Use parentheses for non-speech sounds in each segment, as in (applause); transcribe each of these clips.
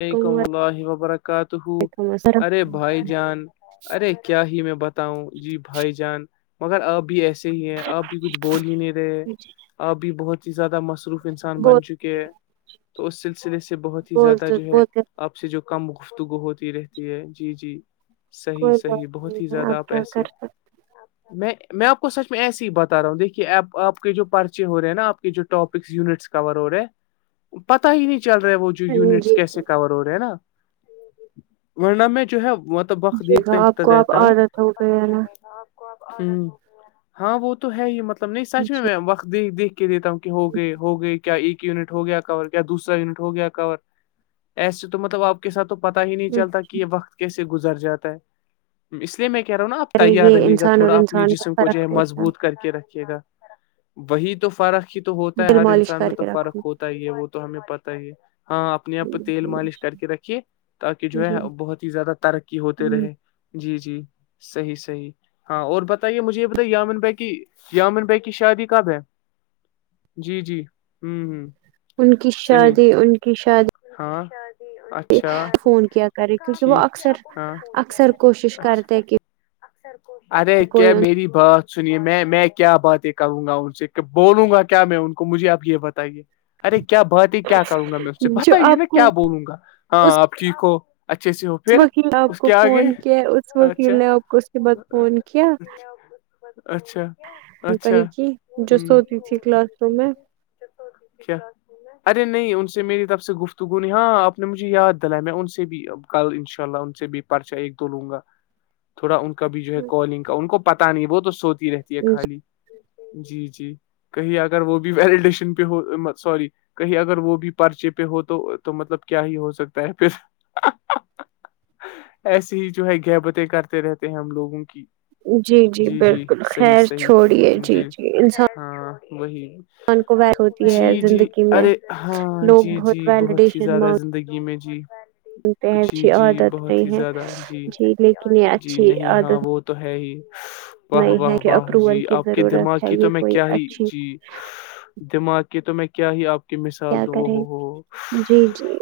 وعلیکم اللہ وبرکاتہ وعلیکم ارے السلام بھائی جان ارے کیا ہی میں بتاؤں جی بھائی جان مگر آپ بھی ایسے ہی ہے آپ بھی کچھ بول ہی نہیں رہے آپ بھی بہت ہی زیادہ مصروف انسان بول بن چکے ہے تو اس سلسلے سے بہت ہی زیادہ بولتے جو ہے بولتے آپ سے جو کم گفتگو ہوتی رہتی ہے جی جی صحی کوئی بات صحی بہت نہیں ہی ہے زیادہ آپ کیا ایسے کر سکتے میں میں آپ کو سچ میں ایسے ہی بتا رہا ہوں دیکھیے آپ آپ کے جو پرچے ہو رہے ہیں نا آپ کے جو ٹاپکس یونٹس کور ہو رہے پتا ہی نہیں چل رہا وہ جو ہیں یونٹس جی کیسے جی ہو رہے ہیں نا ورنم میں جو ہے وہت تو وقت جی آپ دیکتاتا کو آپ رہتا ہوں عادت ہو پ گئی ہے نا چلے گا ہوں ہاں وہ تو ہے ہی مطلب نہیں سچ میں میں جی وقت دیکھ دیکھ کے دیتا ہوں ہو گئے ہو گئے کیا ایک یونٹ ہو گیا کور کیا دوسرا یونٹ ہو گیا کور ایسے تو مطلب آپ کے ساتھ تو پتا ہی نہیں چلتا کہ یہ وقت کیسے گزر جاتا ہے اس لیے میں کہہ رہا ہوں نا آپ ارے تیار یہ رہیے گا انسان اور تھوڑا اپنے انسان کا جسم کو جو فرق ہے ہوتا مضبوط کر کے رکھیے گا وہی تو فرق ہی تو ہوتا ہے دل ہر مالش انسان میں کر تو کے رکھو فرق ہوتا پ ہی ہے وہ تو ہمیں پتتا ہی ہے ہاں اپنی تیل جی مالش کر کے رکھیے تاکہ جو جی ہے بہت ہی زیادہ ترقی ہوتے ہ رہے جی جی صحیح صحیح ہاں اور بتائیے مجھے یہ بتائیے یامن بھائی کی یامن بھائی کی شادی کب ہے جی جی ہوں ہوں ان کی شادی ان کی شادی ہاںچ فون کیا کرے کیونکہ وہ اکثر اکثر کوشش کرتے کہ ارے کوئی کیا میری بات سنیے میں میں کیا باتیں کروں گا ان سے کہ بولوں گا کیا میں ان کو مجھے آپ یہ بتائیے ارے کیا بات ہے کیا کروں گا میں اس سے جو بتائیے نا آپ کو کیا بولوں گا اس ہاں آپ ٹھیک ہو اچھے سے ہو پھر وکیل نے آپ اس کو کے آگے فون کیا اس اچھا وکیل نے آپ کو اس کے بعد فون کیا اچھا کہیں کی جو سوتی تھی کلاس روم میں کیا ارے نہیں ان سے میری طرف سے گفتگو ہاں آپ نے مجھے یاد دلایا میں ان سے بھی کل ان شاء اللہ ان سے بھی پرچہ ایک دو لوں گا تھوڑا ان کا بھی جو ہے کالنگ کا ان کو پت نہیں وہ تو سوتی رہتی ہے خالی جی جی کہیں اگر وہ بھی ویلیڈیشن پہ ہو سوری کہیں اگر وہ بھی پرچے پہ پہ ہو تو تو مطلب کیا ہی ہو سکتا ہے پ ایسے ہی جو ہے گہبتیں کرتے رہتے ہیں ہم لوگوں کی جی جی بالکل خیر چھوڑیے جی جی انسان ہاں وہی کو ویل ہوتی ہے جی جی زندگی میں ارے ہاں جی جی جی بہت ہی زیادہ زندگی میں جی س جی اچھی جی عادت بہت نہیں ہی ہے زیادہ جی لیکن یہ جی اچھی نہیں ہاں عادت وہ تو ہے ہی واہ نہیں ہے واہ کہ واہ اپروول جی کی آپ کے دماغ ضرورت ہے کی یہ تو میں کوئی کیا ہی اچھی جی دماغ کی تو میں کیا ہی آپ کی کیا مثال دو کریں ہو ہو جی جی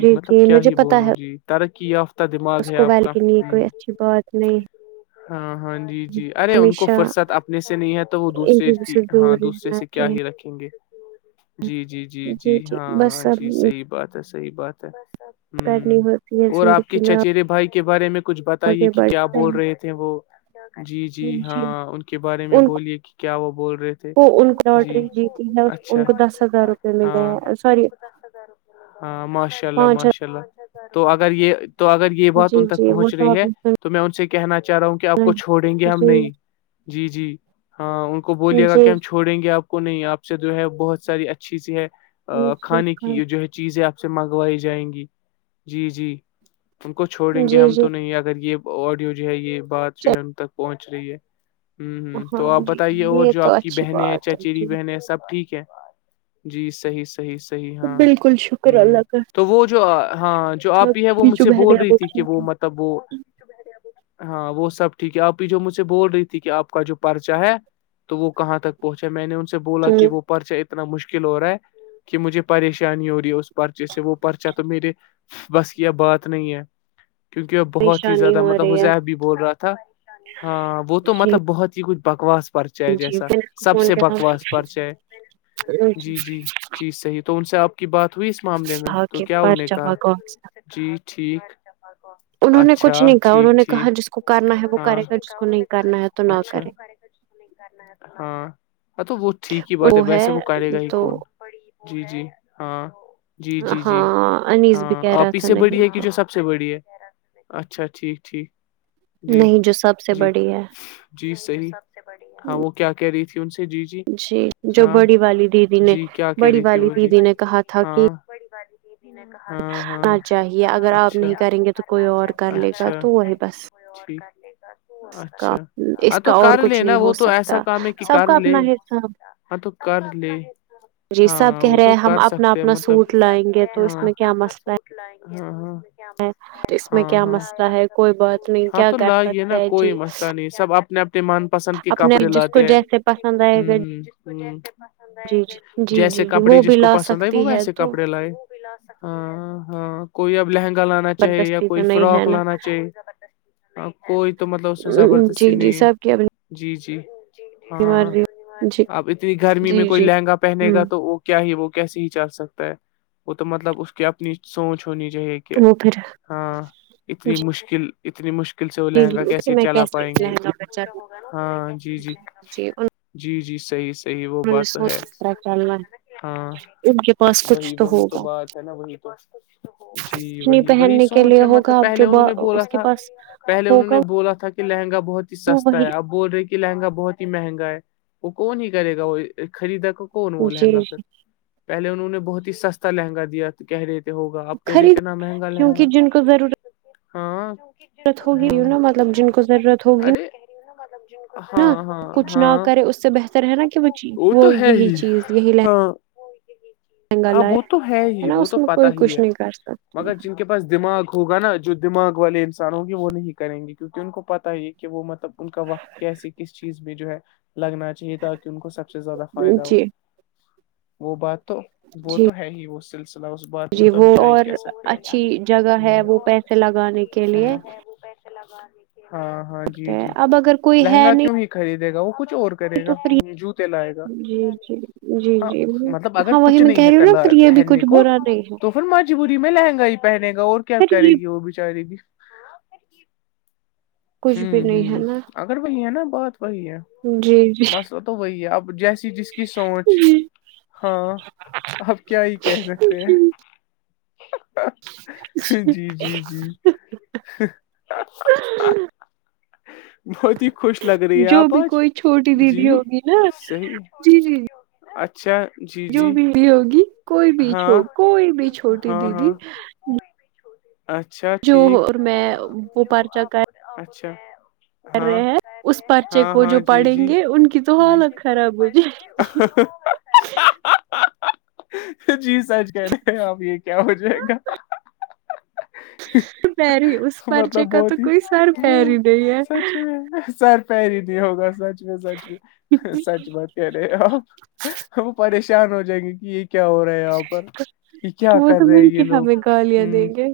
جی جی مطلب کیا مجھے ہی پتا بولوں ہے جی ترقی یافتہ دماغ اس ہے آپ کوبائل کا کے لیے کوئی ہ اچھی بہت نہیں ہاں ہاں جی ہے جی ارے ان کو ہمیشہ فرصت اپنے سے نہیں ہے تو وہ ان دوسرے چیزوں کی سے دور ہاں دوسرے رہنا سے کیا ہی چاہیے رکھیں گے جی جی جی جی ہاں جی صحیح بات ہے صحیح بات ہے کرنی ہوں ہوتی ہے اور آپ کی زندگی میں چچرے بھائی کے بارے میں کچھ بتائیے آگے کہ کیا بڑھتے بول ہیں رہے تھے وہ جی جی ہاں ان کے بارے میں بولیے کہ کیا وہ بول رہے تھے وہ ان کو جی لاٹری جیتی ہے اچھا ان کو دس ہزار روپئے ملے ہاں ہیں سور ہاں ماشاء اللہ ماشاء اللہ تو اگر یہ تو اگر یہ ہزار بات جی ان تک جی وہ پہنچ تو رہی آپ ہے نے سنا تو میں ان سے کہنا چاہ رہا ہوں کہ آپ ہے کو چھوڑیں گے ہم جی نہیں جی جی ہاں کو بولیے گا کہ جی ہم چھوڑیں گے آپ کو نہیں آپ سے جو ہے بہت ساری اچھی سی ہے جی کھانے کی جو ہے چیزیں آپ سے منگوائی جائیں گی جی جی ان کو چھوڑیں گے جی ہم جی تو نہیں اگر یہ آڈیو جو ہے یہ بات چل جو ہے ہم تک پہنچ رہی ہے ہوں ہ ہاں تو آپ جی بتائیے اور یہ جو تو آپ کی اچھی بہنیں ہیں بات ہے چچیری جی بہنیں ہیں سب ٹھیک ہیں جی صحیح صحیح صحیح ہاں بالکل شکر ہ اللہ کا تو وہ جو ہاں جو جو سب آپ ہی ہے وہ ٹھیک مجھ جو سے بہن بول ہے رہی تھی کہ ٹھیک وہ مطلب وہ ہاں وہ سب ٹھیک ہے آپ بھی جو مجھ سے بول رہی تھی کہ آپ کا جو پرچہ ہے تو وہ کہاں تک پہنچا میں نے ان سے بولا کہ ہے وہ پرچہ اتنا مشکل ہو رہا ہے کہ مجھے پریشانی کیا نہیں ہو رہی ہے اس پرچے سے وہ پرچا تو میرے بس یہ بات نہیں ہے کیونکہ وہ بہت ہی پریشانی زیادہ ہو مطلب رہی ہے حزب بھی بول رہا تھا ہاں وہ تو جی مطلب بہت ہی کچھ بکواس پرچ ہے جی جیسا پھر اس کو سب فون سے بکواس پرچ ہے کیا جی جی چیز صحیح تو تو ان سے آپ کی بات ہوئی اس معاملے میں تھا تو کہ کیا ان نے پرچا کہا بکواس جی ٹھیک انہوں نے اچھا کچھ نہیں کہا انہوں ٹھیک نے ٹھیک کہا جس کو کرنا ہے وہ ہاں کرے گا جس کو نہیں کرنا ہے تو نہ اچھا کرے ہاں ہاں تو وہ ٹھیک ہی بات ہے ویسے وہ کرے گا ہی تو کون جی جی ہاں جی جی جی ہاں انیس بھی ہاں کہہ آپ رہا اس تھا سے بڑی نہیں ہے کہ تو جو سب سب سے بڑی ہے اچھا ٹھیک ٹھیک جی نہیں جو سب سے جی بڑی ہے جی صحیح ہاں وہ کیا کہہ رہی تھی ان سے جی جی جی جو ہاں بڑی والی دیدی نے جی بڑی والی دیدی نے کہا تھا کہ بڑی باری نا چاہیے اگر آپ اچھا نہیں کریں گے تو کوئی اور کر لے گا تو وہی بس کرے گا کا اچھا اس ہاں تو کا اور کر لے کچھ نا نہیں وہ ہو تو ایسا سکتا کام ہے کہ سب کر کا لے اپنا حساب ہاں تو کر لے جی سب ہاں کہہ وہ رہے تو ہیں ہم کر اپنا سکتے ہیں اپنا مطلب سوٹ لائیں گے تو اس میں کیا مسئلہ ہے لائ (unintelligible) اس میں ہاں کیا ہاں مسئلہ ہے کوئی بات نہیں ہاں کیا تو کر لائیے سکتا نا ہے کوئی جی مسئلہ نہیں سب آپ اپنے اپنے من پسند کے اپنے کپڑے جس کو لاتے ہیں جیسے پسند آئے گا ہ ہ ہ جی جی جی جیسے جی جی کپڑے وہ جس بھی کو لا پسند آئے وہ سکتی ہے ویسے تو کپڑے لائے ہاں ہاں کوئی اب لہنگا لانا چاہے یا زبردستی کوئی تو نہیں ہے فراک نا لانا چاہے ہاں کوئی تو مطلب اس میں جی زبردستی جی نہیں ہے سب کی اپنی جی جی ہاں مرضی جی اب اتنی گرمی میں جی کوئی جی لہنگا پہنے ہوں گا تو کیا ہی وہ کیسے ہی چل سکتا ہے وہ تو مطلب اس کی اپنی سوچ ہونی چاہیے کہ تو پھر ہاں اتنی مشکل اتنی مشکل سے وہ جی جی جی لہنگا اسی کیسے میں چلا پائیں گے لہنگا بچا ہاں جی جی جی انہوں جی جی صحیح صحیح وہ نے بات تو سوچ ہے کر چلنا ہے ہاں ان کے پاس کچھ وہی وہی تو ہوگا بات ہے نا وہی تو جی کچھ نہیں وہی وہی پہننے کے سوچ لیے ہے ہوگا مطلب اب پہلے جو انہوں نے بولا اس کے تھا پاس پہلے انہوں ہوگا نے بولا تھا کہ لہنگا بہت ہی وہ سستا وہی ہے اپ بول رہے کہ کہ لہنگا بہت ہی مہنگا ہے وہ کون ہی کرے گا وہ خریدا کو کون وہ جی لہنگا پھر جی پہلے انہوں نے بہت ہی سستا لہنگا دیا تھا کہہ رہے تھ ہوگا آپ کہہ رہی خرید اتنا مہنگا لہن کیونکہ گا ہاں ض ہوگی ی نا مطلب جن کو ضرورت ہوگی نا مطلب جو نا ہاں ہاں کچھ نہ ہاں کرے اس سے بہتر ہے نا کہ وہ تو ہے یہی ہی چیز یہی ہاں لہنگا ہاں لائے وہ تو ہے ہی نا وہ اس تو میں پتہ کوئی ہی کچھ ہے نہیں کر سکتا مگر ج کے پاس دماغ ہوگ نا جو دماغ والے انسان ہوگی وہ نہیں کریں گے کیونکہ ان کو پتا یہ کہ وہ مطلب ان کا وقت کیسے کس چیز میں جو ہے لگنا اہ تاکہ ان کو سب سے زیادہ فائدہ ہو جی وہ بات تو وہ جی تو ہے ہی وہ سلسلہ بات میں جی تو وہ ہم کیا ہی اور کہہ سکتے اچھی جگہ ہیں ہے ہوں وہ پیسے لگانے کے لیے ہاں ہاں جی جی اب اگر کوئی ہے لہنگا کیوں نہیں ہی خریدے گا وہ کچھ اور کرے تو گا پھر جوتے لائے گا جی جی جی ہاں جی مطلب اگر ہاں وہی کچھ میں کہہ نہیں ہے رہی ہوں نا پھر کلر یہ بھی پہننے کچھ کو برا نہیں ہے تو پھر مجبوری میں لہنگائی پہنے گا اور کیا پھر کرے یہ گی وہ بچاری بھی کچھ بھی ہوں نہیں ہے ہوں نا اگر وہی ہے نا بہت وہی ہے جی جی مسئلہ تو وہی ہے اب جیسی جس کی سوچ ہاں آپ کیا ہی کہہ سکتے ہیں جی جی جی بہت کنی خوش لگ رہی ہے جو آپ بھی آج کوئی چھوٹی جی دیدی ہوگی نا صحیح جی جی اچھا جی جو جی بھی بھی ہوگی کوئی بھی ہاں چو کوئی بھی چھوٹی ہاں دیدی ہاں اچھا جو ٹھیک اور میں وہ پرچہ اچھا کر ہاں رہے ہیں اس پرچے ہاں کو ہاں جو جی پڑھیں جی گے ان کی تو جی حالت خراب ہو جائے گی (unintelligible) جی سچ کہ رہے ہیں آپ یہ کیا ہو جائے گا پہ رہی اس مطلب پرچے کا تو بہت ہی کوئی سر پیر ہی نہیں سچ ہے میں سر پری ہی نہیں ہوگا سچ میں سچ میں سچ بات کہہ رہے آپ ہم پریشانی پان ہو جائیں گے کہ یہ کیا ہو رہا یہاں پر یہ کیا وہ کر تو رہے مل یہ کے لوگ ہمیں گالیاں دیں خی گے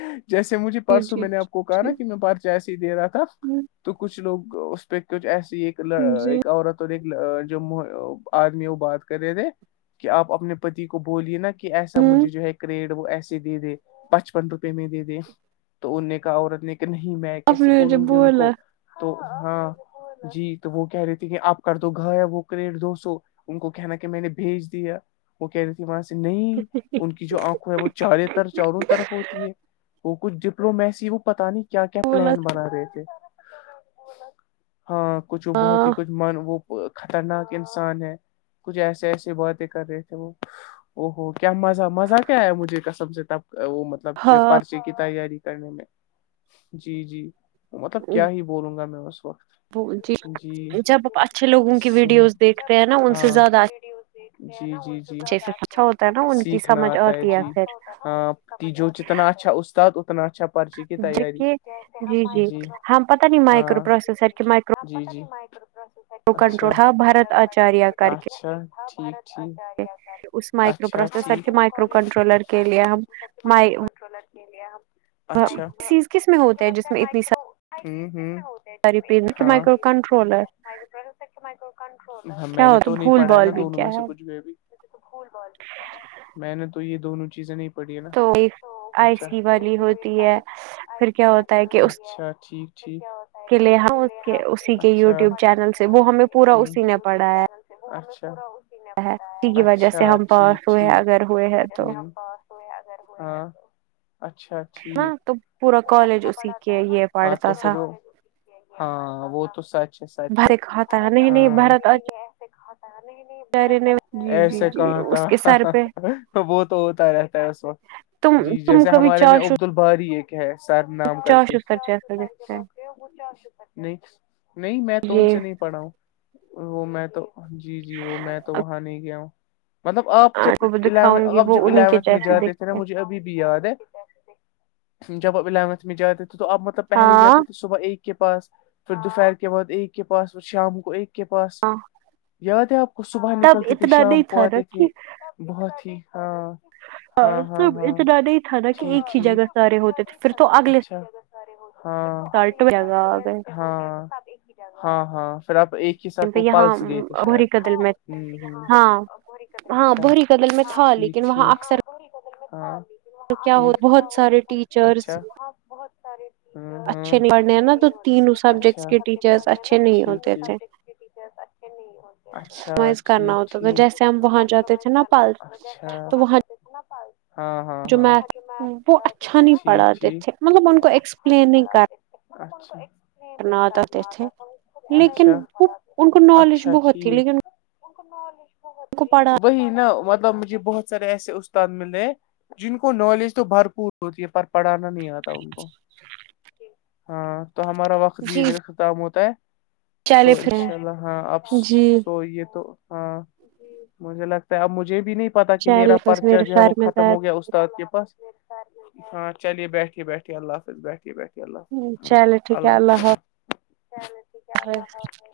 گیا جیسے مجھے جی پرسوں جی میں نے آپ کو کہا جی نا کہ میں پرچ ایسے ہی دے رہا تھا تو کچھ لوگ اس پہ کچھ ایسی ایک ہوں، جی ایک عورت تو جو آدمی وہ بات کر رہے تھے کہ آپ اپنے پتی کو بولیے نا کہ ایسا ہوں مجھے جو ہے کریڈ وہ ایسے دے دے پچپن روپے میں دے دے تو ان نے کہا عورت نے کہ نہیں میں آپ کیسے نے مجھے بولوں گی ان بولا کو تو ہاں جی تو وہ کہہ رہی تھے کہ آپ کا تو گھر ہے وہ کریٹ دو سو ان کو کہنا کہ میں نے بھیج دیا وہ کہ رہی ت وہاں سے نہیں ان کی جو آنکھوں ہے وہ چار طر چاروں طرف ہوتی ہے وہ کچھ ڈپلومیسی وہ پتا نہیں کیا کیا بولا پلان تھا۔ بنا رہے تھے ہاں کچھ وہ بہت ہاں ہی کچھ من وہ خطرناک انسان ہے کچھ ایسے ایسی باتیں کر رہے تھے وہ او ہو کیا مزہ مزہ کیا ہے مجھے کسب سے تب وہ مطلب مطلب جو ہاں پرچے کی تیاری کرنے میں جی جی مطلب کیا ہی بولوں گا میں اس وقت جی جب آ اچھے لوگوں کی صحیح ویڈیوز دیکھتے ہیں نا ان سے ہاں زیادہ اچ جی جی جی اچھے سے اچھا ہوتا ہے نا ان کی سمجھ آتی ہے پھر کہ جو جتنا اچھا استاد اتنا اچھا پرچی کی تیاری دیکھیے جی جی ہاں پتا نہیں مائکرو پروسیسر کے مائکرو جی جی تو کنٹرول تھا بارت آچاریہ کر کے سر ٹھیک ٹھیک اس مائکرو پروسیسر کے مائکرو کنٹرولر کے لیے ہم (unintelligible) (unintelligible) چیز کس میں ہوتا ہے جس میں اتنی س ہوں ہوں سری پ میکرو کنٹرولر میں کیا نے ہو تو نہیں بھول پڑا نا بھال بھی دونوں کیا میں سے ہے کچھ بھی بھی میں نے تو یہ دونوں چیزیں نہیں پڑھی تو آئی سی والی ہوتی ہے پھر کیا ہوتا ہے کہ اس چھ کیا ہو کے لیے اسی کے یو ٹیوب چینل سے وہ ہمیں پورا اسی نے پڑھا ہے (inaudible) اسی کی وجہ سے ہے ہم اسی پاس ہوئے ہیں اگر ہوئے ہیں تو ہوار اچھا تو پورا کالج اسی کے یہ ہاں پڑھتا تو تھا پھر وہ ہاں وہ تو سچ ہے سچ بھرے کاتتا ہے نہیں نہیں بارت آ ٹان جی جی ایسے جی کہتا اس کے سر پہ وہ تو ہوتا رہتا ترس تو جیسے ہمارے میں عبد ال باری ایک ہے سر نام کر کے چاشو سر جیسا دکھتے ہیں نہیں نہیں میں تو ان یہ سے نہیں پڑھا ہوں وہ میں تو جی جی وہ میں تو وہاں نہیں گیا ہوں مطلب آپ جب کو دکھاؤں گی آپ وہ جب انہیں کے الیونتھ میں جیسے جاتے تھے نا دیکھتے مجھے ابھی بھی یاد ہے جب آپ الیونتھ میں جاتے تھے تو آپ مطلب پہلے ہی ہاں جاتے تھے صبح ایک کے پاس پھر دوپہر کے بعد ایک کے پاس شام کو ایک کے پاس ہاں یاد ہے آپ کو صبح تب نکلتے تھے اتنا شام نہیں کو تھا نا آتے تھے بہت ہی ہاں ہاں ہاں سب ہاں اتنا نہیں تھا نا کہ ٹھیک ایک ہی ٹھیک جگہ سارے ہوتے تھے پھر تو اگلے اچھا ہاں اگ سالٹ سال جگہ آ گئے ہاں ہاں ہاں پھر آپ ایک ہی ساتھ وہ پلس گئے تھے یہاںور شاید کدل میں ہوں ہوں ہاں ہاں بری کدل میں تھا لیکن وہاں اکثر کوی بتل میںی تو کیا ہو بہت سارے ٹیچرس ہاں بہت سارے چی اچھے نہیں پڑھنے ہیں نا تو تینوں سبجیکٹس کے ٹیچرس اچھے نہیں ٹھیک ہوتے تھے (inaudible) ز کرنا ٹھیک ہوتا تھا ٹھیک جیسے ہم وہاں جاتے تھے نا پال تو وہاں اچھا ہاں ہاں جو ہاں میتھ وہ اچھا نہیں پڑھاتے تھے مطلب نا ان کو ایکسپلین نہیں کر (inaudible) نا آتے تھے وہ لیکن ان کو نالج بہت تھی لیکن کو پڑھا وہی نا مطلب مجھے بہت سارے ایسے استاد ملے ہیں جن کو نالج تو بھرپور ہوتی ہے پر پڑھانا نہیں آتا ان کو ہاں تو ہمارا وقت جی بھی جو اختام ہوتا ہے تو چلے ان پھر شاء اللہ ہاں آپ جی سو یہ تو ہاں مجھے لگتا ہے اب مجھے بھی نہیں پتا کہ میرا چلے بس پرچہ میرے جو ہے وہ سر میں درد ختم ہو گیا اس استاد کے پاس ہاں چلیے بیٹھیے بیٹھیے اللہ حافظ بیٹھیے بیٹے چلو ٹھیک ہے اللہ حافظ (inaudible)